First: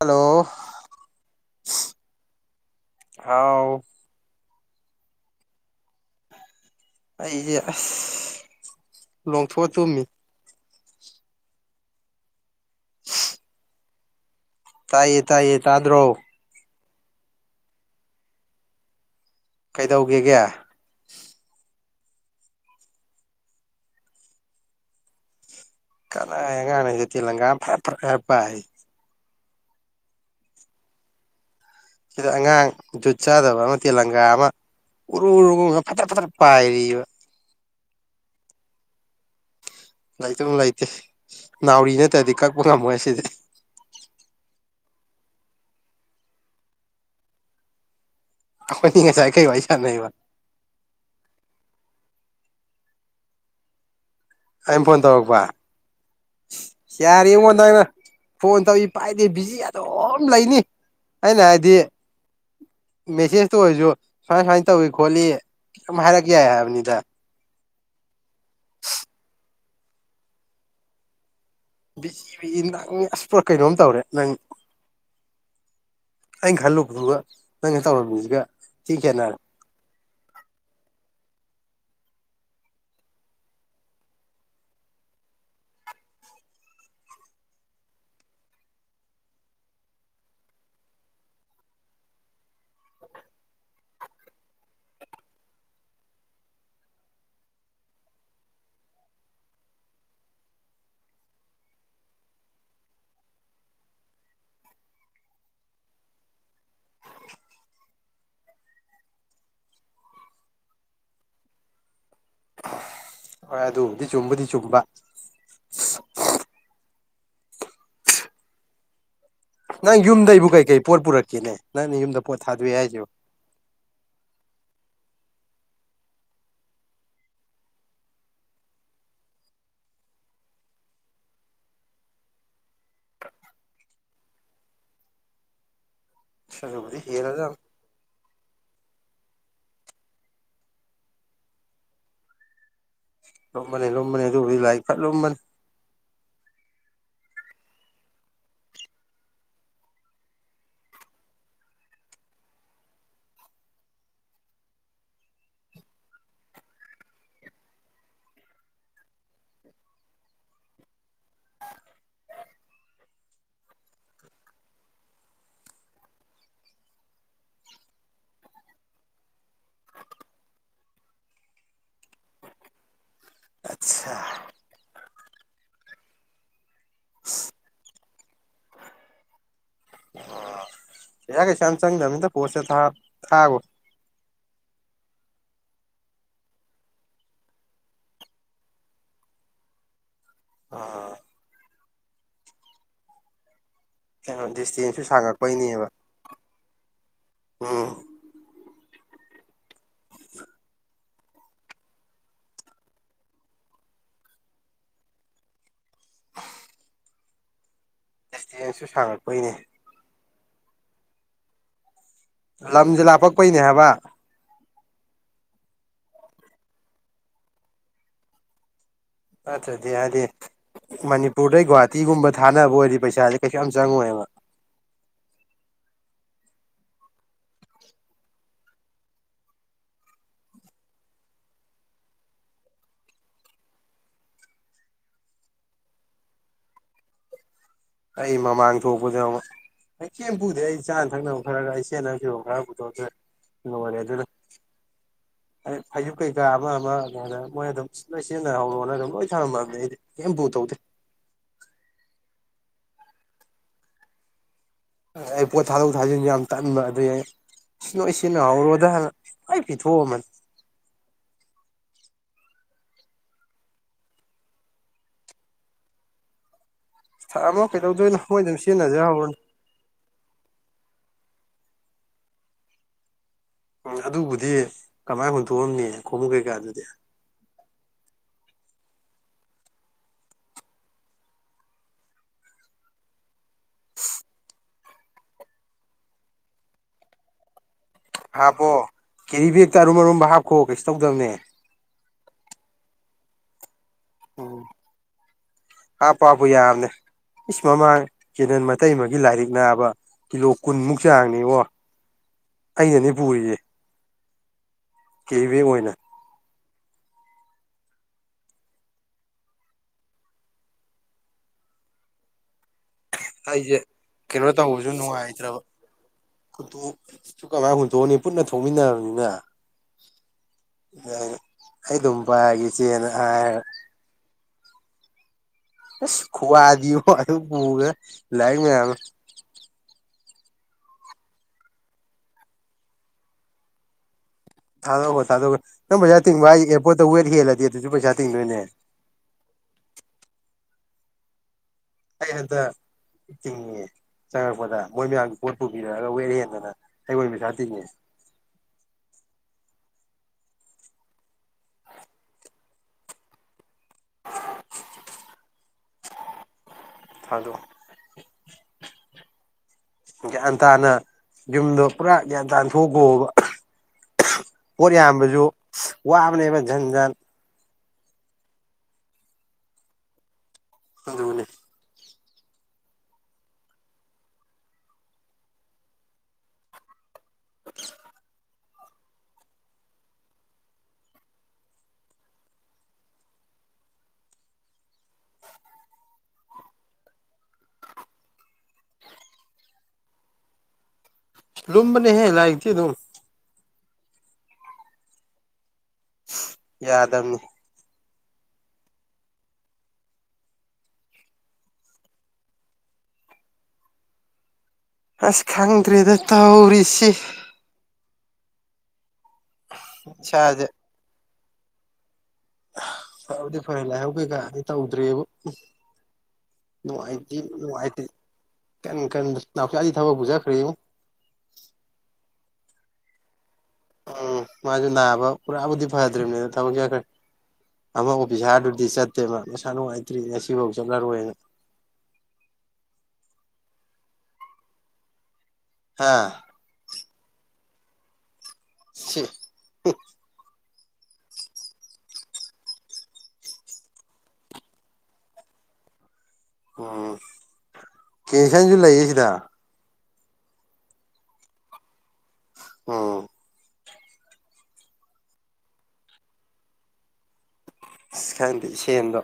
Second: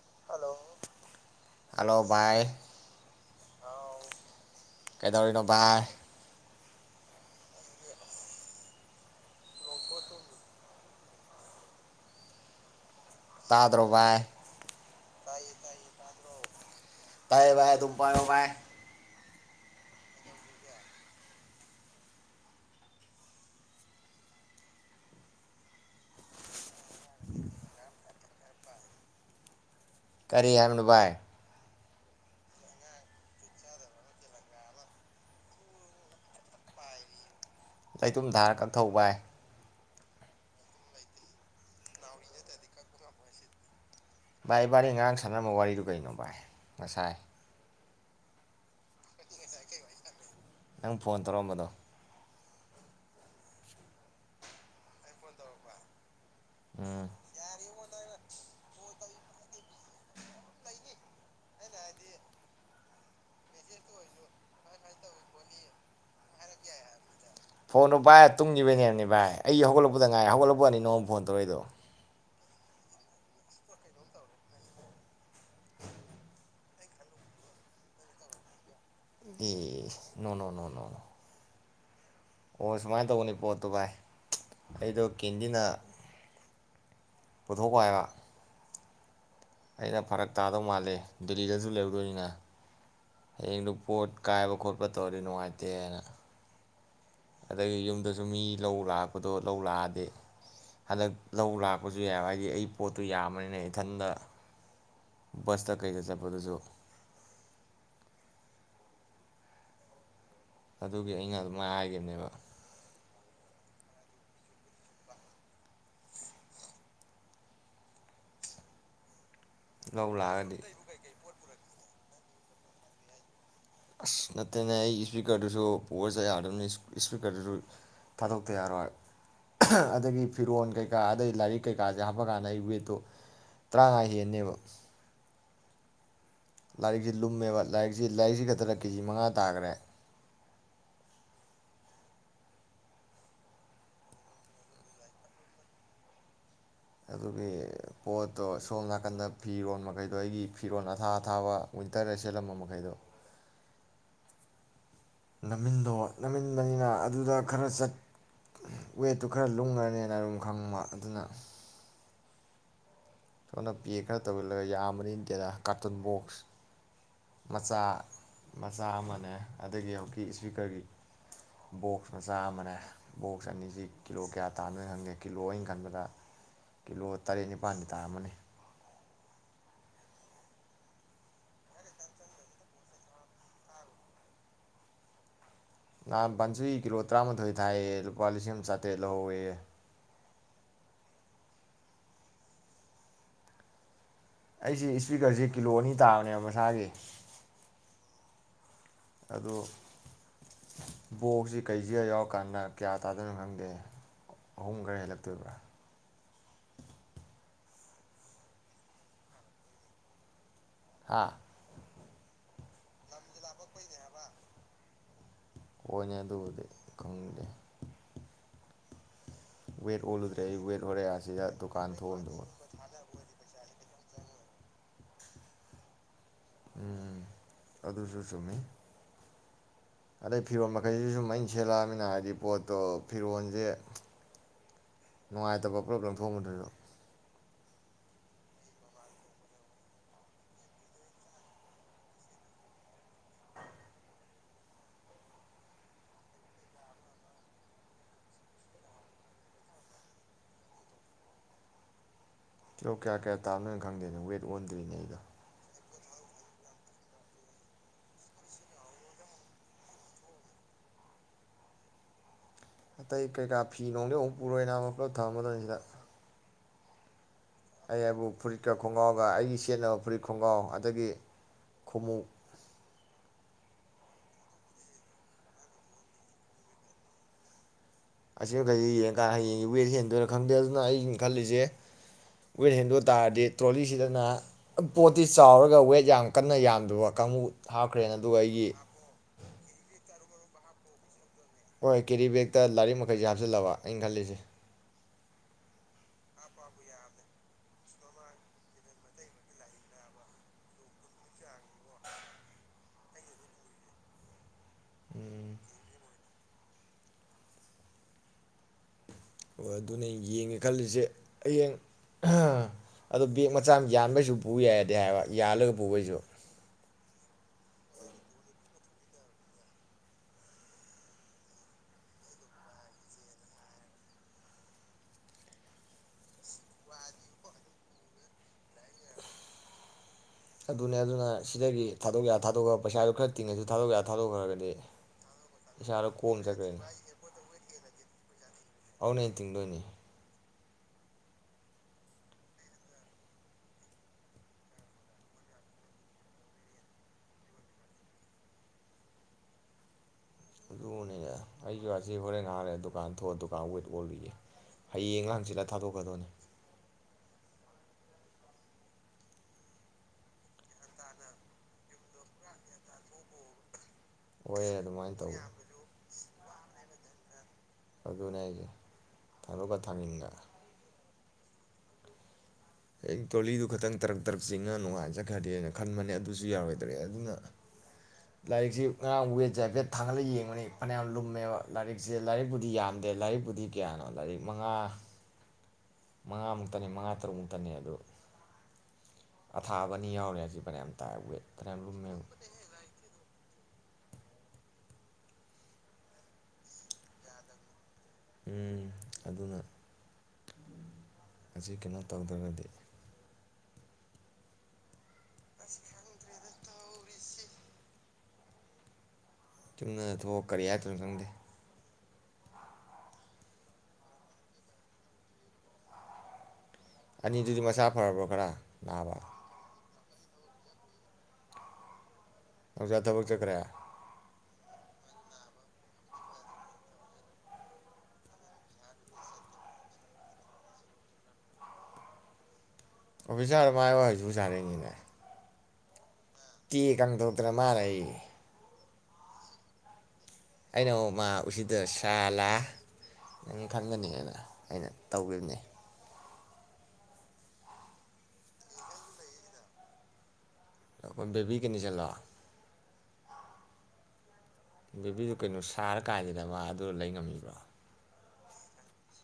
Hello hello ꯕꯥꯏ ꯍꯥꯎ ꯀꯩꯗꯧꯔꯤꯅꯣ ꯚꯥꯏ꯫ ꯑꯩꯁꯦ ꯑꯁ ꯂꯣꯡꯊꯣꯛꯑ ꯇꯨꯝꯃꯤ ꯇꯥꯗ꯭ꯔꯣ ꯚꯥꯏ꯫ ꯇꯥꯏꯌꯦ ꯇꯥꯏꯌꯦ ꯇꯥꯗ꯭ꯔꯣ ꯇꯥꯏꯌꯦ ꯚꯥꯏ ꯑꯗꯨꯝ ꯄꯥꯏꯌꯣ ꯚꯥꯏ꯫ ꯀꯩꯗꯧꯒꯦꯒꯦ ꯀꯅꯥꯏ [unintelligible] ꯚꯥꯏ ꯀꯔꯤ ꯍꯥꯏꯕꯅꯣ ꯚꯥꯏ ꯁꯤꯗ ꯑꯉꯥꯡ ꯖꯨꯠ ꯆꯥꯗꯕ ꯑꯃ ꯇꯦꯜ ꯂꯪꯒꯥ ꯑꯃ ꯎꯔꯨꯔꯨꯉ ꯐꯠꯇ꯭ꯔꯠ ꯐꯠꯇ꯭ꯔꯠ ꯄꯥꯏꯔꯤꯕ ꯂꯩꯇꯨꯝ ꯊꯥꯔ ꯀꯛꯊꯧ ꯕꯥꯢ ꯂꯩꯇꯨꯝ ꯂꯩꯇꯦ ꯅꯥꯎꯔꯤ ꯅꯠꯇ꯭ꯔꯗꯤ ꯀꯛꯄ ꯉꯝꯃꯣꯏ ꯁꯤꯗꯤ ꯚꯥꯏ ꯏꯕꯅꯤ ꯉꯔꯥꯡ ꯁꯥꯟꯅꯝꯕ ꯋꯥꯔꯤꯗꯨ ꯀꯩꯅꯣ ꯚꯥꯏ ꯉꯁꯥꯏ ꯑꯈꯣꯏꯅꯤ ꯉꯥꯁꯥꯏ ꯀꯩ ꯋꯥꯔꯤ ꯁꯥꯅꯩꯕ ꯅꯪ ꯐꯣꯟ ꯇꯧꯔꯛꯑꯝꯕꯗꯣ ꯑꯩꯅ ꯐꯣꯟ ꯇꯧꯔꯛꯄ ꯎꯝ ꯌꯥꯔꯦ [unintelligible] ꯐꯣꯟ ꯇꯧꯏ ꯄꯥꯏꯗꯦ ꯕꯤꯖꯤ ꯑꯗꯨꯝ ꯂꯩꯅꯤ ꯑꯩꯅ ꯍꯥꯏꯗꯤ ꯃꯦꯁꯦꯖꯇ ꯑꯣꯏꯁꯨ ꯁꯨꯃꯥꯏ ꯁꯨꯃꯥꯏꯅ ꯇꯧꯏ ꯈꯣꯠꯂꯤ ꯀꯝ ꯍꯥꯏꯔꯛ ꯌꯥꯏ ꯍꯥꯏꯕꯅꯤꯗ ꯐꯣꯟꯗꯣ ꯚꯥꯏ ꯇꯨꯝꯈꯤꯕꯅꯦꯕꯅꯤ ꯚꯥꯏ ꯑꯩ ꯍꯧꯒꯠꯂꯛꯄꯗ ꯉꯥꯏ ꯍꯧꯒꯠꯂꯛꯄꯒꯅꯤ ꯅꯥꯉꯣꯟꯗ ꯐꯣꯟ ꯇꯧꯔꯛꯏꯗꯣ ꯅꯪ ꯑꯁ ꯄꯨꯔꯥ ꯀꯩꯅꯣꯝ ꯇꯧꯔꯦ ꯅꯪ ꯑꯩꯅ ꯈꯜꯂꯨꯕꯗꯨꯒ ꯅꯪꯅ ꯇꯧꯔꯝꯃꯤꯁꯤꯒ ꯊꯤ ꯈꯦꯠꯅꯔꯦ ꯑꯦ ꯅꯣ ꯅꯣ ꯅꯣ ꯅꯣ ꯑꯣ ꯁꯨꯃꯥꯏꯅ ꯇꯧꯕꯅꯤ ꯄꯣꯠꯇꯨ ꯚꯥꯏ ꯑꯩꯗꯣ ꯀꯦꯟꯗꯤꯅ ꯄꯨꯊꯣꯛꯀꯣ ꯍꯥꯏꯕ ꯑꯩꯅ ꯐꯔꯛ ꯇꯥꯗꯧ ꯃꯥꯜꯂꯦ ꯗꯦꯂꯤꯗꯁꯨ ꯂꯩꯗꯣꯏꯅꯤꯅ ꯍꯌꯦꯡꯗꯨ ꯄꯣꯠ ꯀꯥꯏꯕ ꯈꯣꯠꯄ ꯇꯧꯔꯗꯤ ꯅꯨꯡꯉꯥꯏꯇꯦꯅ ꯑꯗꯒꯤ ꯌꯨꯝꯗꯁꯨ ꯃꯤ ꯂꯧ ꯂꯥꯛꯄꯗꯣ ꯂꯧ ꯂꯥꯛꯑꯗꯤ ꯍꯟꯗꯛ ꯂꯧ ꯂꯥꯛꯄꯁꯨ ꯌꯥꯏ ꯍꯥꯏꯗꯤ ꯑꯩ ꯄꯣꯠꯇꯨ ꯌꯥꯝꯕꯅꯤꯅ ꯏꯊꯟꯇ ꯕꯁꯇ ꯀꯩꯗ ꯆꯠꯄꯗꯨꯁꯨ ꯑꯗꯨꯒꯤ ꯑꯩꯅ ꯑꯗꯨꯃꯥꯏꯅꯥ ꯍꯥꯏꯒꯤꯕꯅꯦꯕ ꯍꯣꯏ ꯑꯗꯨꯕꯨꯗꯤ ꯆꯨꯝꯕꯨꯗꯤ ꯆꯨꯝꯕ ꯅꯪ ꯂꯧ ꯌꯨꯝꯗꯩꯕꯨ ꯂꯥꯛꯑꯒꯗꯤ ꯀꯩꯀꯩ ꯄꯣꯠ ꯄꯨꯔꯛꯀꯦꯅꯦ ꯅꯪ ꯌꯨꯝꯗ ꯄꯣꯠ ꯊꯥꯗꯣꯛꯑ ꯍꯥꯏꯁꯤꯕꯣ ꯑꯁ ꯅꯠꯇꯦꯅꯦ ꯑꯩ ꯏꯁꯄꯤꯀꯔꯗꯨꯁꯨ ꯄꯨꯔꯒꯥ ꯆꯥꯠ ꯌꯥꯔꯣꯏꯗꯕꯅꯤꯅ ꯏꯁꯄꯤꯀꯔꯗꯨꯁꯨ ꯊꯥꯗꯣꯛꯇ ꯌꯥꯔꯣꯏ ꯑꯗꯒꯤ ꯐꯤꯔꯣꯟꯜ ꯀꯩꯀꯥ ꯑꯗꯩ ꯂꯥꯏꯔꯤꯛ ꯀꯩꯀꯥꯁꯦ ꯍꯥꯞꯄ ꯀꯥꯟꯗ ꯑꯩ ꯋꯦꯠꯇꯣ ꯇꯔꯥꯃꯉꯥ ꯍꯦꯟꯅꯦꯕ ꯑꯗꯨꯕꯨꯗꯤ ꯂꯥꯏꯔꯤꯛꯁꯤ ꯍꯦꯜꯂꯗꯕꯅꯤ ꯂꯨꯝꯃꯦꯕ ꯂꯥꯏꯔꯤꯛꯁꯤ ꯂꯥꯏꯔꯤꯛꯁꯤ ꯈꯛꯇꯗ ꯀꯦꯖꯤ ꯃꯉꯥ ꯇꯥꯈꯔꯦ ꯂꯨꯝꯕꯅꯦ ꯂꯨꯝꯕꯅꯦ ꯑꯗꯨꯕꯨꯗꯤ ꯂꯥꯏꯔꯤꯛ ꯐꯖꯅꯥ ꯂꯨꯝꯕꯅꯤ ꯑꯗꯨꯒꯤ ꯄꯣꯠꯇꯣ ꯁꯣꯝ ꯅꯥꯀꯟꯗ ꯐꯤꯔꯣꯜ ꯃꯈꯩꯗꯣ ꯑꯩꯒꯤ ꯐꯤꯔꯣꯜ ꯑꯊꯥ ꯑꯊꯥꯕ ꯋꯤꯟꯇꯔꯗ ꯁꯦꯠꯂꯝꯕ ꯃꯈꯩꯗꯣ ꯅꯝꯃꯤꯟꯗꯣ ꯅꯝꯃꯤꯟꯕꯅꯤꯅ ꯑꯗꯨꯗ ꯈꯔ ꯆꯠ ꯋꯦꯠꯇꯨ ꯈꯔ ꯂꯨꯡꯒꯔꯥꯅꯦꯅ ꯑꯗꯨꯝ ꯈꯪꯕ ꯑꯗꯨꯅ ꯁꯣꯝꯅ ꯄꯦꯛ ꯈꯔ ꯇꯧꯖꯤꯜꯂꯒ ꯌꯥꯝꯕꯅꯤ ꯅꯠꯇꯦꯗ ꯀꯥꯔꯇꯨꯟ ꯕꯣꯛꯁ ꯃꯆꯥ ꯃꯆꯥ ꯑꯃꯅꯦ ꯑꯗꯒꯤ ꯍꯧꯖꯤꯛꯀꯤ ꯏꯁꯄꯤꯀꯔꯒꯤ ꯕꯣꯛꯁ ꯃꯆꯥ ꯑꯃꯅꯦ ꯕꯣꯛꯁ ꯑꯅꯤꯁꯤ ꯑꯠꯁꯥ ꯀꯤꯂꯣ ꯀꯌꯥ ꯇꯥꯅꯅꯣ ꯈꯪꯗꯦ ꯀꯤꯂꯣ ꯑꯩꯅ ꯈꯟꯕꯗ ꯀꯤꯂꯣ ꯇꯔꯦꯠ ꯅꯤꯄꯥꯜꯗꯤ ꯇꯥꯔꯝꯅꯤ ꯄꯩꯁꯥ ꯀꯩꯁꯨꯌꯥꯝ ꯆꯪꯗꯝꯅꯤꯗ ꯄꯣꯁꯇ ꯊꯥ ꯊꯥꯒꯣ [unintelligible] ꯀꯤꯂꯣ ꯇꯔꯥꯃꯥꯊꯣꯏ ꯊꯥꯏꯌꯦꯌꯦ ꯂꯨꯄꯥ ꯂꯤꯁꯤꯡ ꯑꯃ ꯂꯧꯍꯧꯋꯦꯌꯦ ꯑꯥ ꯀꯩꯅꯣ ꯑꯩꯁꯤ ꯗꯤꯁꯇꯦꯟꯁꯁꯨ ꯏꯁꯄꯤꯀꯔꯁꯤ ꯀꯤꯂꯣ ꯁꯥꯡꯉꯛꯄꯩꯅꯦꯕ ꯑꯅꯤ ꯇꯥꯕꯅꯦꯕ ꯃꯁꯥꯒꯤ ꯎꯝ ꯑꯗꯨ ꯕꯣꯛꯁꯤ ꯀꯩꯁꯤꯒ ꯌꯥꯎꯔꯀꯥꯟꯗ ꯀꯌꯥ ꯇꯥꯗꯣꯏꯅꯣ ꯈꯪꯗꯦ ꯑꯍꯨꯝ ꯈꯔ ꯍꯦꯜꯂꯛꯇꯣꯏꯕ꯭ꯔꯥ [unintelligible] ꯁꯥꯡꯉꯛꯄꯩꯅꯦ ꯍꯥꯥ ꯂꯝꯖꯨꯂꯥꯄꯛ [unintelligible] ꯍꯥꯏꯕ ꯍꯣꯏꯅꯦ ꯑꯗꯨꯕꯨꯗꯤ ꯈꯪꯗꯦ ꯅꯠꯇ꯭ꯔꯗꯤ ꯋꯦꯠ ꯍꯥꯏꯗꯤ ꯑꯣꯜꯂꯨꯗ꯭ꯔꯦ ꯑꯩ ꯋꯦꯠ ꯑꯣꯜꯂꯛꯑꯦ ꯑꯁꯤꯗ ꯃꯅꯤꯄꯨꯔꯗꯩ ꯗꯨꯀꯥꯟ ꯒꯨꯍꯥꯇꯤꯒꯨꯝꯕ ꯊꯣꯛꯑꯝꯗꯨꯕꯨ ꯊꯥꯅꯕ ꯑꯣꯏꯔꯗꯤ ꯄꯩꯁꯥꯁꯦ ꯀꯩꯁꯨ ꯌꯥꯝ [unintelligible] ꯎꯝ ꯑꯗꯨꯁꯨ ꯆꯨꯝꯃꯤ ꯑꯗꯩ ꯐꯤꯔꯣꯜ ꯃꯈꯩꯁꯤ ꯁꯨꯝ ꯑꯩꯅ ꯁꯦꯠꯂꯛꯑꯃꯤꯅ ꯍꯥꯏꯕꯗꯤ ꯄꯣꯠꯇꯣ ꯐꯤꯔꯣꯟꯁꯦ ꯅꯨꯡꯉꯥꯏꯇꯕ ꯄꯨꯜꯂꯞ ꯂꯪꯊꯣꯛꯑꯃꯕꯗꯨꯁꯨ ꯑꯩ ꯃꯃꯥꯡ ꯊꯣꯛꯄꯗ ꯑꯃ ꯑꯩ ꯀꯦꯝꯕꯨꯗꯤ ꯑꯩ ꯆꯥꯅ ꯊꯛꯅꯕ ꯈꯔ ꯈꯔ ꯑꯩ ꯁꯦꯟꯅꯈꯤꯕꯔꯣ ꯈꯔꯕꯨꯗꯣ ꯂꯣꯏꯔꯦ ꯑꯗꯨꯅ ꯑꯩ ꯐꯖꯛ ꯀꯩꯀꯥ ꯑꯃ ꯑꯃ ꯑꯗꯨꯃꯥꯏꯅ ꯃꯣꯏ ꯑꯗꯨꯝ ꯂꯣꯏ ꯁꯤꯖꯤꯟꯅꯍꯧꯔꯣꯅ ꯑꯗꯨꯝ ꯂꯣꯏ ꯊꯝꯔꯝꯃꯕꯅꯤ ꯑꯩꯗꯤ ꯀꯩꯝ ꯄꯨꯊꯣꯔꯛꯇꯦ ꯀꯤꯂꯣ ꯀꯌꯥ ꯀꯌꯥꯥꯅꯣ ꯈꯪꯗꯦꯅ ꯋꯦꯠ ꯑꯣꯟꯗ꯭ꯔꯤꯅꯦ ꯑꯩꯗꯣ ꯑꯩ ꯄꯣꯠ ꯊꯥꯗꯣꯛ ꯊꯥꯖꯤꯟ ꯌꯥꯝ ꯇꯟꯕ ꯑꯗꯨ ꯑꯩ ꯁꯤ ꯅꯣꯏ ꯁꯤꯟꯅꯍꯥꯎꯔꯣꯗ ꯍꯥꯏꯅ ꯂꯣꯏ ꯄꯤꯊꯣꯛꯑꯝꯕꯅꯤ ꯑꯇꯩ ꯀꯩꯀꯥ ꯐꯤ ꯅꯨꯡꯗꯤ ꯑꯃꯨꯛ ꯄꯨꯔꯣꯏꯅ ꯅꯥꯕꯥ ꯄꯨꯂꯞ ꯊꯅꯝꯃꯗꯣꯏꯅꯤ ꯁꯤꯗ ꯊꯝꯃꯣ ꯀꯩꯗꯧꯗꯣꯏꯅꯣ ꯑꯩꯕꯨ ꯃꯣꯏ ꯑꯗꯨꯝ ꯐꯨꯔꯤꯠꯀ ꯈꯣꯡꯒ꯭ꯔꯥꯎꯒ ꯁꯤꯖꯤꯟꯅꯖꯍꯧꯔꯅꯤ ꯑꯩꯒꯤ ꯁꯦꯠꯅꯕ ꯐꯨꯔꯤꯠ ꯈꯣꯡꯒ꯭ꯔꯥꯎ ꯑꯗꯒꯤ ꯈꯨꯃꯨꯛ ꯎꯝ ꯑꯗꯨꯕꯨꯗꯤ ꯀꯃꯥꯏ ꯍꯨꯟꯇꯣꯛꯑꯝꯅꯤ ꯈꯣꯃꯨꯛ ꯀꯩꯀꯥ ꯗꯨꯗꯤ ꯑꯁꯤꯃꯈꯩꯁꯤ ꯌꯦꯡꯉꯀꯥꯟꯗ ꯍꯌꯦꯡ ꯋꯦꯠ ꯍꯦꯟꯗꯣꯏꯅ ꯈꯪꯗꯦ ꯑꯗꯨꯅ ꯑ ꯈꯜꯂꯤꯁꯦ ꯋꯦꯠ ꯍꯦꯟꯗꯣꯏ ꯇꯥꯔꯗꯤ ꯇ꯭ꯔꯣꯂꯤꯁꯤꯗꯅ ꯄꯣꯠꯇꯤ ꯆꯥꯎꯔꯒ ꯋꯦꯠ ꯌꯥꯝ ꯀꯟꯅ ꯌꯥꯝꯗꯕ ꯀꯥꯡꯕꯨ ꯍꯥꯞꯈ꯭ꯔꯦꯅ ꯑꯗꯨꯒ ꯍꯥꯄꯣ ꯑꯩꯒꯤ ꯀꯦꯔꯤꯕꯦꯛꯇ ꯑꯔꯨꯝꯑꯔꯨꯝꯕ ꯍꯥꯞ ꯀꯣ ꯀꯩꯁꯨ ꯇꯧꯗꯕꯅꯦ ꯀꯦꯔꯤꯕꯦꯛꯇ ꯂꯥꯏꯔꯤꯛ ꯃꯈꯩꯁꯦ ꯍꯥꯞꯆꯜꯂꯕ ꯑꯩꯅ ꯈꯜꯂꯤꯖꯦ ꯍꯥꯄꯣ ꯍꯞꯄꯨ ꯌꯥꯕꯅꯦ ꯏꯁ ꯃꯃꯥꯡ ꯀꯤꯔꯟ ꯃꯇꯩꯃꯒꯤ ꯂꯥꯏꯔꯤꯛ ꯅꯥꯕ ꯀꯤꯂꯣ ꯀꯨꯟꯃꯨꯛ ꯆꯥꯡꯅꯤꯕꯣ ꯑꯩꯅꯅꯦ ꯄꯨꯔꯤꯁꯦ ꯀꯦꯔꯤꯕꯦꯒ ꯑꯣꯏꯅ ꯍꯣ ꯑꯗꯨꯅꯦ ꯌꯦꯡꯒꯦ ꯈꯜꯂꯤꯁꯦ ꯍꯌꯦꯡ ꯑꯗꯨ ꯕꯦꯒ ꯃꯆꯥ ꯑꯩꯁꯦ ꯑꯃ ꯌꯥꯟꯕꯩꯁꯨ ꯄꯨ ꯀꯩꯅꯣ ꯌꯥꯏ ꯇꯧꯕꯁꯨ ꯍꯥꯏꯕ ꯌꯥꯜꯂꯒ ꯄꯨꯕꯩꯁꯨ ꯀꯃꯥꯏ ꯍꯨꯟꯇꯣꯛꯑꯅꯤ ꯄꯨꯟꯅ ꯊꯣꯛꯃꯤꯟꯅꯔꯕꯅꯤꯅ ꯑꯩ ꯑꯗꯨꯝ ꯄꯥꯏꯔꯒꯦ ꯏꯆꯦꯅ ꯍꯥꯏꯔꯒ ꯈꯨꯋꯥꯗꯤꯉꯣ ꯑꯗꯨ ꯄꯨꯕꯗ ꯂꯥꯏꯔꯤꯛ ꯃꯌꯥꯝꯅ ꯑꯗꯨꯅꯦ ꯑꯗꯨꯅ ꯁꯤꯗꯒꯤ ꯊꯥꯗꯣꯛ ꯌꯥ ꯊꯥꯗꯣꯛꯑꯒ ꯄꯩꯁꯥꯗꯨ ꯈꯔ ꯇꯤꯡꯉꯁꯨ ꯊꯥꯗꯣꯛ ꯌꯥ ꯊꯥꯗꯣꯛꯈ꯭ꯔꯒꯦ ꯊꯥꯗꯣꯛꯈꯣ ꯊꯥꯗꯣꯛꯈꯔꯣ ꯅꯪ ꯄꯩꯁꯥ ꯇꯤꯡꯕ ꯍꯥꯌꯁꯦ ꯆꯠꯈ꯭ꯔꯅꯤ ꯑꯦꯌꯔꯄꯣꯔꯠꯇ ꯋꯦꯠ ꯍꯦꯜꯂꯗꯤ ꯑꯗꯨꯁꯨ ꯄꯩꯁꯥ ꯇꯤꯡꯗꯣꯏꯅꯦ ꯑꯗꯨꯅ ꯑꯩꯅ ꯇꯤꯡꯗꯣꯏꯅꯤ ꯑꯩ ꯍꯟꯗꯛ ꯇꯤꯡꯉꯦ ꯆꯪꯉꯛꯄꯗ ꯃꯣꯏ ꯃꯌꯥꯝꯒꯤ ꯄꯣꯠ ꯄꯨꯕꯤꯔꯛꯑꯒ ꯋꯦꯠ ꯍꯦꯟꯗꯅ ꯑꯩꯑꯣꯏ ꯄꯩꯁꯥ ꯇꯤꯡꯉꯦ ꯑꯗꯨꯅꯦ ꯑꯩꯒꯤ ꯋꯥꯁꯤ ꯍꯣꯔꯦꯟ ꯉꯍꯥꯛ ꯂꯩꯔꯥ ꯗꯨꯀꯥꯟ ꯊꯣꯛꯑ ꯗꯨ ꯋꯦꯠ ꯑꯣꯜꯂꯤꯌꯦ ꯍꯌꯦꯡꯂꯥ ꯍꯪꯆꯤꯠꯂꯥ ꯊꯥꯗꯣꯛꯈꯔꯗꯧꯅꯦ ꯊꯥꯗꯣꯛ ꯒ꯭ꯌꯥꯟ ꯇꯥꯅ ꯌꯨꯝꯗꯣ ꯄꯨꯔꯥ ꯒ꯭ꯌꯥꯟ ꯇꯥꯅ ꯊꯣꯛꯈꯣꯕ ꯑꯣꯏꯌꯦ ꯄꯣꯠ ꯑꯗꯨꯃꯥꯏꯅ ꯇꯧꯋꯦ ꯌꯥꯝꯕꯁꯨ ꯋꯥ ꯅꯦꯕ ꯖꯟꯖꯥꯟ ꯑꯗꯨꯅꯦ ꯍꯥꯏꯖꯦ ꯊꯡꯗꯣꯛꯀꯥ ꯊꯡꯖꯤꯟꯒꯥ ꯑꯗꯨꯅꯤ ꯇꯔꯣꯂꯤꯗꯨ ꯈꯛꯇꯪ ꯇꯔꯛ ꯇꯔꯛ ꯆꯤꯡꯉꯥ ꯅꯨꯡꯉꯥꯏꯅ ꯆꯠꯈ꯭ꯔꯗꯤꯅ ꯈꯟꯕꯅꯦ ꯑꯗꯨꯁꯨ ꯌꯥꯔꯣꯏꯗꯔꯦ ꯑꯗꯨꯅ ꯂꯥꯏꯔꯤꯛꯁꯤ ꯉꯔꯥꯡ ꯋꯦꯠꯁꯦ ꯍꯥꯏꯐꯦꯠ ꯊꯥꯡꯒꯠꯂ ꯌꯦꯡꯕꯅꯤ ꯐꯅꯌꯥꯝ ꯂꯨꯝꯃꯦꯕ ꯂꯥꯏꯔꯤꯛꯁꯦ ꯂꯥꯏꯔꯤꯛꯄꯨꯗꯤ ꯌꯥꯝꯗꯦ ꯂꯥꯏꯔꯤꯛꯄꯨꯗꯤ ꯀꯌꯥꯅꯣ ꯂꯥꯏꯔꯤꯛ ꯃꯉꯥ ꯃꯉꯥꯃꯨꯛꯇꯅꯤ ꯃꯉꯥ ꯇꯔꯨꯛꯃꯨꯛꯇꯅꯤ ꯑꯗꯨ ꯑꯊꯥꯕꯅꯤ ꯌꯥꯎꯔꯦ ꯑꯁꯤ ꯐꯅꯌꯥꯝ ꯇꯥꯏ ꯋꯦꯠ ꯐꯅꯌꯥꯝ ꯂꯨꯝꯕꯅꯤ ꯂꯨꯝꯃꯦꯕ ꯍꯦ ꯂꯥꯏꯔꯤꯛꯇꯤ ꯑꯗꯨꯝ ꯌꯥꯗꯝꯅꯤ ꯎꯝ ꯑꯗꯨꯅ ꯑꯁꯤ ꯀꯩꯅꯣ ꯇꯧꯗ꯭ꯔꯒꯗꯤ ꯑꯁ ꯈꯪꯗꯔꯦꯗ ꯇꯧ ꯔꯤꯁꯤ ꯌꯨꯝꯗꯅ ꯊꯣꯛꯑ ꯏꯁꯥꯁꯦ ꯀꯥꯔꯤ ꯍꯥꯏꯗꯣꯏꯅꯣ ꯈꯪꯗꯦ ꯐꯕꯨꯗꯤ ꯐꯩ ꯂꯥꯏꯍꯧ ꯀꯩꯀꯥꯗꯤ ꯇꯧꯗ꯭ꯔꯦꯕꯨ ꯅꯨꯉꯥꯏꯗꯤ ꯑꯅꯤꯗꯨꯗꯤ ꯃꯁꯥ ꯅꯨꯡꯉꯥꯏꯇꯦ ꯐꯔꯕ꯭ꯔꯣ ꯈꯔ ꯏꯀꯟ ꯅꯥꯕ ꯀꯟꯕꯖꯦ ꯊꯕꯛꯄꯨ ꯆꯠꯈꯔ꯭ꯦꯉꯣ ꯖꯥ ꯊꯕꯛ ꯆꯠꯈ꯭ꯔꯦ ꯎꯝ ꯃꯥꯁꯨ ꯅꯥꯕ ꯄꯨꯔꯥꯕꯨꯗꯤ ꯐꯗ꯭ꯔꯤꯕꯅꯦ ꯑꯗꯣ ꯊꯕꯛ ꯆꯠꯈꯔꯦ ꯑꯃ ꯑꯣꯐꯤꯁꯥꯔꯗꯨꯗꯤ ꯆꯠꯇꯦꯕ ꯃꯁꯥ ꯅꯨꯡꯉꯥꯏꯇ꯭ꯔꯤ ꯉꯁꯤꯐꯥꯎ ꯆꯠꯂꯔꯣꯏꯅ ꯑꯣꯐꯁꯔ ꯃꯥꯏ ꯍꯩꯊꯤ ꯁꯔꯛꯏꯅꯤꯅꯦ ꯍꯥꯥ ꯀꯤ ꯀꯪꯗꯧꯗ꯭ꯔ ꯃꯥꯔ ꯁꯤ ꯑꯩꯅ ꯑꯃꯣꯛ ꯃꯥ ꯎꯁꯤꯗ ꯁꯥꯂꯥ ꯅꯪ ꯈꯪꯒꯅꯤꯅ ꯑꯩꯅ ꯇꯧꯈꯤꯃꯅꯤ ꯎꯝ ꯀꯦꯟꯁꯟꯁꯨ ꯂꯩꯌꯦ ꯁꯤꯗ [unintelligible] ꯕꯦꯕꯤ ꯀꯟꯗꯤꯁꯣꯟꯂꯣ ꯑꯣ ꯕꯦꯕꯤꯗꯨ ꯀꯩꯅꯣ ꯁꯥꯔ ꯀꯥꯟꯁꯤꯗ ꯃꯥ ꯑꯗꯨ ꯂꯩ ꯉꯝꯃꯤꯕ꯭ꯔꯣ ꯑ ꯈꯥꯟꯗꯤ ꯁꯦꯟꯗꯣ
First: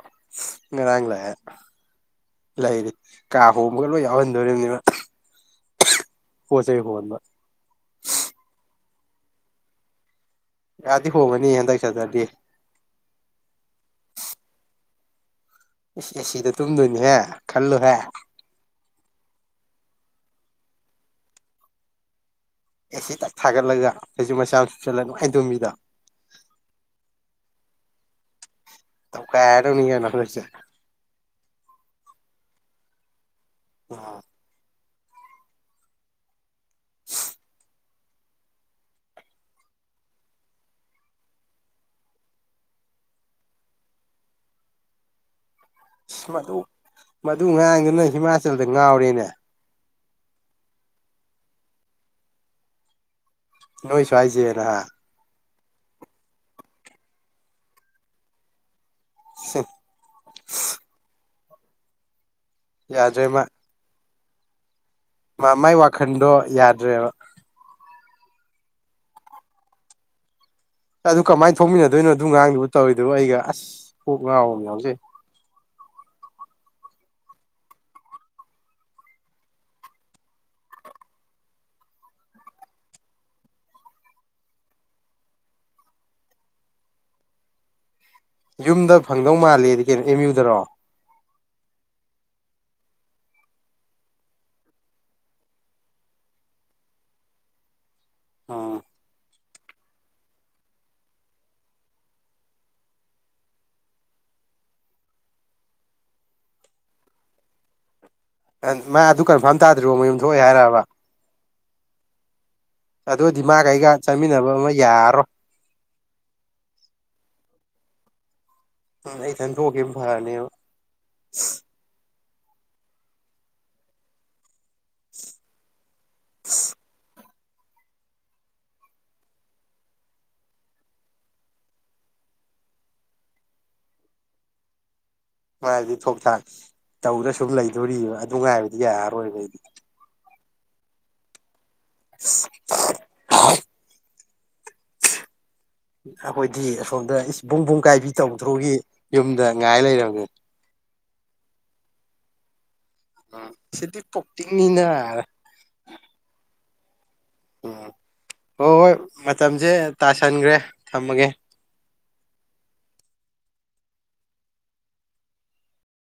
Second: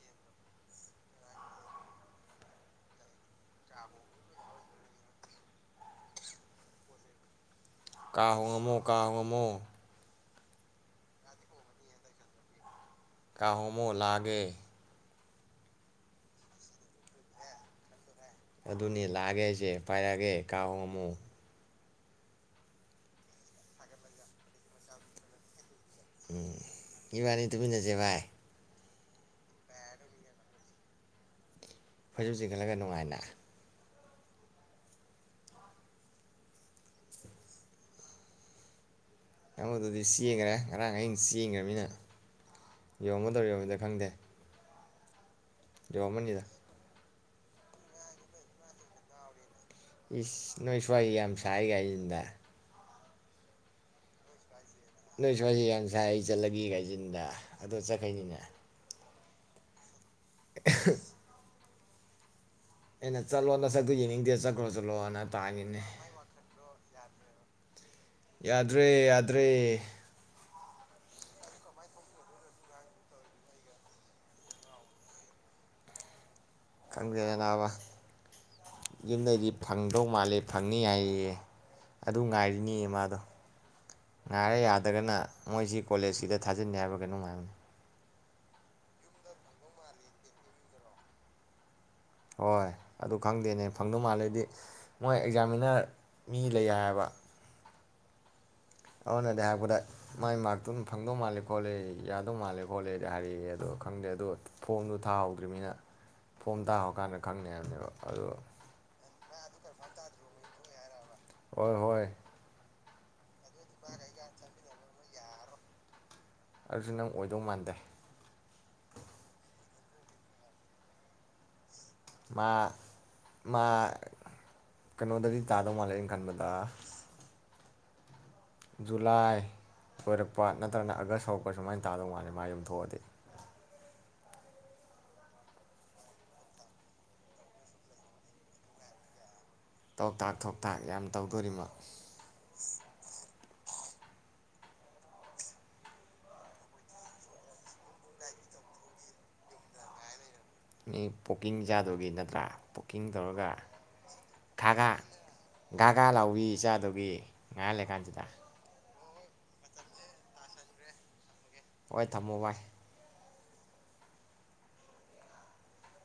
ꯉꯔꯥꯡ ꯂꯥꯛꯑꯦ ꯂꯩꯔ ꯀꯥ ꯍꯣꯡꯕꯒ ꯂꯣꯏ ꯌꯥꯎꯍꯟꯗꯣꯔꯤꯕꯅꯤ ꯃꯥ ꯍꯣ ꯆꯩꯩ ꯐꯣꯟꯕ ꯀꯥ ꯍꯣꯡꯉꯃꯣ ꯀꯥ ꯍꯉꯝꯃꯣ ꯌꯥꯗꯤ ꯍꯣꯡꯉꯅꯤ ꯍꯟꯗꯛ ꯆꯇꯔꯗꯦ ꯀ ꯍꯣꯉꯃꯣ ꯂꯥꯀꯥꯒꯦ ꯑꯦ ꯁꯤꯗ ꯇꯨꯝꯗꯣꯏꯅꯤꯍꯦ ꯈꯜꯂꯨꯍꯦ ꯑꯗꯨꯅꯤ ꯂꯛꯑꯒꯦ ꯍꯥꯢꯁꯦ ꯄꯥꯏꯔꯒꯦ ꯀꯥ ꯍꯣꯡꯃꯨ ꯑꯦꯁꯤ ꯇꯛ ꯊꯥꯒꯠꯂꯒ ꯀꯩꯁꯨ ꯃꯆꯥ ꯁꯨꯞꯆꯜꯂ ꯅꯨꯡꯉꯥꯏꯅ ꯇꯨꯝꯕꯤꯗꯣ ꯎꯝ ꯏꯕꯥꯅꯤ ꯇꯨꯃꯤꯟꯅꯁꯦ ꯚꯥꯏ ꯇꯧꯈꯏꯔꯗꯧꯅꯤꯀꯩꯅꯣ [unintelligible] ꯐꯣꯏꯁꯨ ꯆꯤꯡꯈꯠꯂꯒ ꯅꯨꯡꯉꯥꯏꯅ ꯑ [inaudible] ꯇ ꯑꯝꯗꯨꯗꯤ ꯆꯦꯟꯈꯔꯦ ꯉꯔꯥꯡ ꯑꯍꯤꯡ ꯆꯦꯡꯈ꯭ꯔꯃꯤꯅ ꯌꯣꯝꯒꯗꯧ ꯌꯣꯔꯝꯃꯣꯏꯗꯔꯥ ꯈꯪꯗꯦ ꯌꯥꯔꯥꯃꯅꯤꯗ ꯃꯗꯨ ꯃꯗꯨ ꯉꯥꯡꯗꯨꯅ ꯍꯤꯃꯥꯆꯜꯗ ꯉꯥꯎꯔꯦꯅꯦ ꯏꯁ ꯅꯣꯏ ꯁꯋꯥꯏ ꯌꯥꯝ ꯁꯥꯏꯠ ꯍꯥꯏꯖꯤꯟꯗ ꯅꯣꯏ ꯁꯨꯋꯥꯏꯁꯦꯅ ꯍꯥ ꯑꯩ ꯁ꯭ꯋꯥꯏꯁꯤ ꯌꯥꯝ ꯁꯥꯏ ꯑꯩ ꯆꯠꯂꯒꯦ ꯍꯥꯏꯖꯤꯟꯗ ꯑꯗꯣ ꯆꯠꯈꯅꯤꯃꯤꯅꯦ ꯁꯠ [inaudible] [unintelligible] ꯑꯩꯟ ꯌꯥꯗ꯭ꯔꯦ ꯃꯥ ꯆꯠꯂꯣ ꯅꯥꯁꯛꯇꯣ [unintelligible] ꯃꯥ ꯃꯥꯏ ꯋꯥꯈꯟꯗꯣ ꯌꯥꯗ꯭ꯔꯦꯕ ꯌꯥꯗ꯭ꯔꯦ ꯌꯥꯗ꯭ꯔꯦ ꯑꯗꯨ ꯀꯃꯥꯏꯅ ꯊꯣꯛꯃꯤꯟꯅꯗꯣꯏꯅꯣ ꯑꯗꯨ ꯉꯥꯡꯗꯨ ꯇꯧꯔꯤꯗꯨ ꯑꯩꯒ ꯑꯁ ꯄꯣꯛ ꯉꯥꯎꯕ ꯑꯃꯥ ꯌꯥꯑꯣꯖꯩ ꯈꯪꯗꯦꯗꯥ ꯅꯥꯕ ꯌꯨꯝꯗꯩꯗꯤ ꯐꯪꯗꯧ ꯃꯥꯜꯂꯦ ꯐꯪꯅꯤ ꯍꯥꯏꯌꯦꯌꯦ ꯑꯗꯨ ꯉꯥꯏꯔꯤꯅꯤꯌꯦ ꯃꯥꯗꯣ ꯉꯥꯏꯔ ꯌꯥꯗꯒꯅ ꯃꯣꯏꯁꯤ ꯀꯣꯂꯦꯖꯁꯤꯗ ꯊꯥꯖꯤꯟꯅꯤ ꯍꯥꯏꯕ ꯀꯩꯅꯣꯅꯨꯡꯉꯥꯏꯕꯅꯤ ꯌꯨꯝꯗ ꯐꯪꯗꯧ ꯃꯥꯜꯂꯦꯗꯤ ꯀꯩꯅꯣ ꯑꯦꯝ ꯌꯨꯗꯔꯣ ꯍꯣꯏ ꯑꯗꯨ ꯈꯪꯗꯦꯅꯦ ꯐꯪꯗꯧ ꯃꯥꯜꯂꯦꯗꯤ ꯃꯣꯏ ꯑꯦꯛꯖꯥꯃꯤꯅꯔ ꯃꯤ ꯂꯩ ꯍꯥꯏꯕ ꯑꯣ ꯑꯗꯨꯅꯗꯤ ꯍꯥꯏꯔꯛꯄꯗ ꯃꯥꯏ ꯃꯥꯔꯛꯇꯨꯅ ꯐꯪꯗꯧ ꯃꯥꯜꯂꯦ ꯈꯣꯠꯂꯦ ꯌꯥꯗꯧ ꯃꯥꯜꯂꯦ ꯈꯣꯠꯂꯦꯗꯤ ꯍꯥꯏꯔꯛꯑꯦ ꯑꯗꯣ ꯈꯪꯗꯦ ꯑꯗꯣ ꯐꯣꯝꯗꯣ ꯊꯥꯍꯧꯗ꯭ꯔꯤꯕꯅꯤꯅ ꯐꯣꯝ ꯊꯥꯍꯧꯀꯥꯟꯗ ꯈꯪꯅꯩ ꯍꯥꯏꯕꯅꯦꯕ ꯑꯗꯣ ꯃꯥ ꯑꯗꯨ ꯀꯟꯐꯥꯝ ꯇꯥꯗ꯭ꯔꯤꯕꯣ ꯃꯌꯨꯝ ꯊꯣꯛꯑꯦ ꯍꯥꯏꯔꯕ ꯍꯣꯏ ꯍꯣꯏ ꯑꯣꯗꯨꯏꯗꯤ ꯃꯥꯒ ꯑꯩꯒ ꯆꯥꯃꯤꯟꯅꯕ ꯑꯃ ꯌꯥꯔꯣꯏ ꯑꯗꯨꯁꯨ ꯅꯪ ꯑꯣꯏꯗꯧ ꯃꯥꯟꯗꯦ ꯑꯩ ꯏꯠꯍꯟ ꯊꯣꯈꯤꯃꯟ ꯐꯔꯅꯦ ꯃꯥ ꯃꯥ ꯀꯩꯅꯣꯗꯗꯤ ꯇꯥꯗꯧ ꯃꯥꯜꯂꯦ ꯈꯟꯕꯗꯥ ꯖꯨꯂꯥꯏ ꯂꯣꯏꯔꯛꯄ ꯅꯠꯇ꯭ꯔꯒꯅ ꯑꯥꯒꯁ ꯍꯧꯔꯛꯄ ꯁꯨꯃꯥꯏꯅ ꯇꯥꯗꯧ ꯃꯥꯂꯦ ꯃꯥ ꯌꯨꯝ ꯊꯣꯛꯑꯗꯤ ꯃꯥꯗꯤ ꯊꯣꯡ ꯇꯥꯛ ꯇꯧꯔꯥ ꯁꯨꯝ ꯂꯩꯗꯣꯔꯤ ꯑꯗꯨ ꯉꯥꯏꯕꯗꯤ ꯌꯥꯔꯔꯣꯏꯕ ꯑꯩꯗꯤ ꯊꯣꯛ ꯊꯥꯛ ꯊꯣꯛ ꯊꯥꯛ ꯌꯥꯝ ꯇꯧꯗꯣꯔꯤꯃꯣ [unintelligible] ꯑꯩꯈꯣꯏꯗꯤ ꯑꯁꯣꯝꯗ ꯏꯁ ꯄꯨꯡꯕꯨꯡ ꯀꯥꯏꯕꯤ ꯇꯧꯗ꯭ꯔꯣꯒꯤ ꯌꯨꯝꯗ ꯉꯥꯏ ꯂꯩꯔꯝꯃꯦ ꯃꯤ ꯄꯣꯛꯀꯤꯡ ꯖꯥꯗꯨꯒꯤ ꯅꯠꯇ꯭ꯔꯥ ꯀꯨꯀꯤꯡ ꯎꯝ ꯇꯧꯔꯒ ꯁꯤꯗꯤ ꯄꯣꯛꯇꯤꯡꯅꯤꯅ ꯒꯥ ꯒꯥ ꯂꯥꯎꯕꯤ ꯆꯥꯗꯨꯒꯤ [unintelligible] ꯉꯥꯏꯔ ꯎꯝ ꯂꯩꯔ ꯀꯥꯟꯁꯤꯗ ꯍꯣꯏ ꯍꯣꯏ ꯃꯇꯝꯁꯦ ꯇꯥꯁꯟꯈ꯭ꯔꯦ ꯊꯝꯃꯒꯦ ꯍꯣꯏ ꯊꯝꯃꯣ ꯚꯥꯏ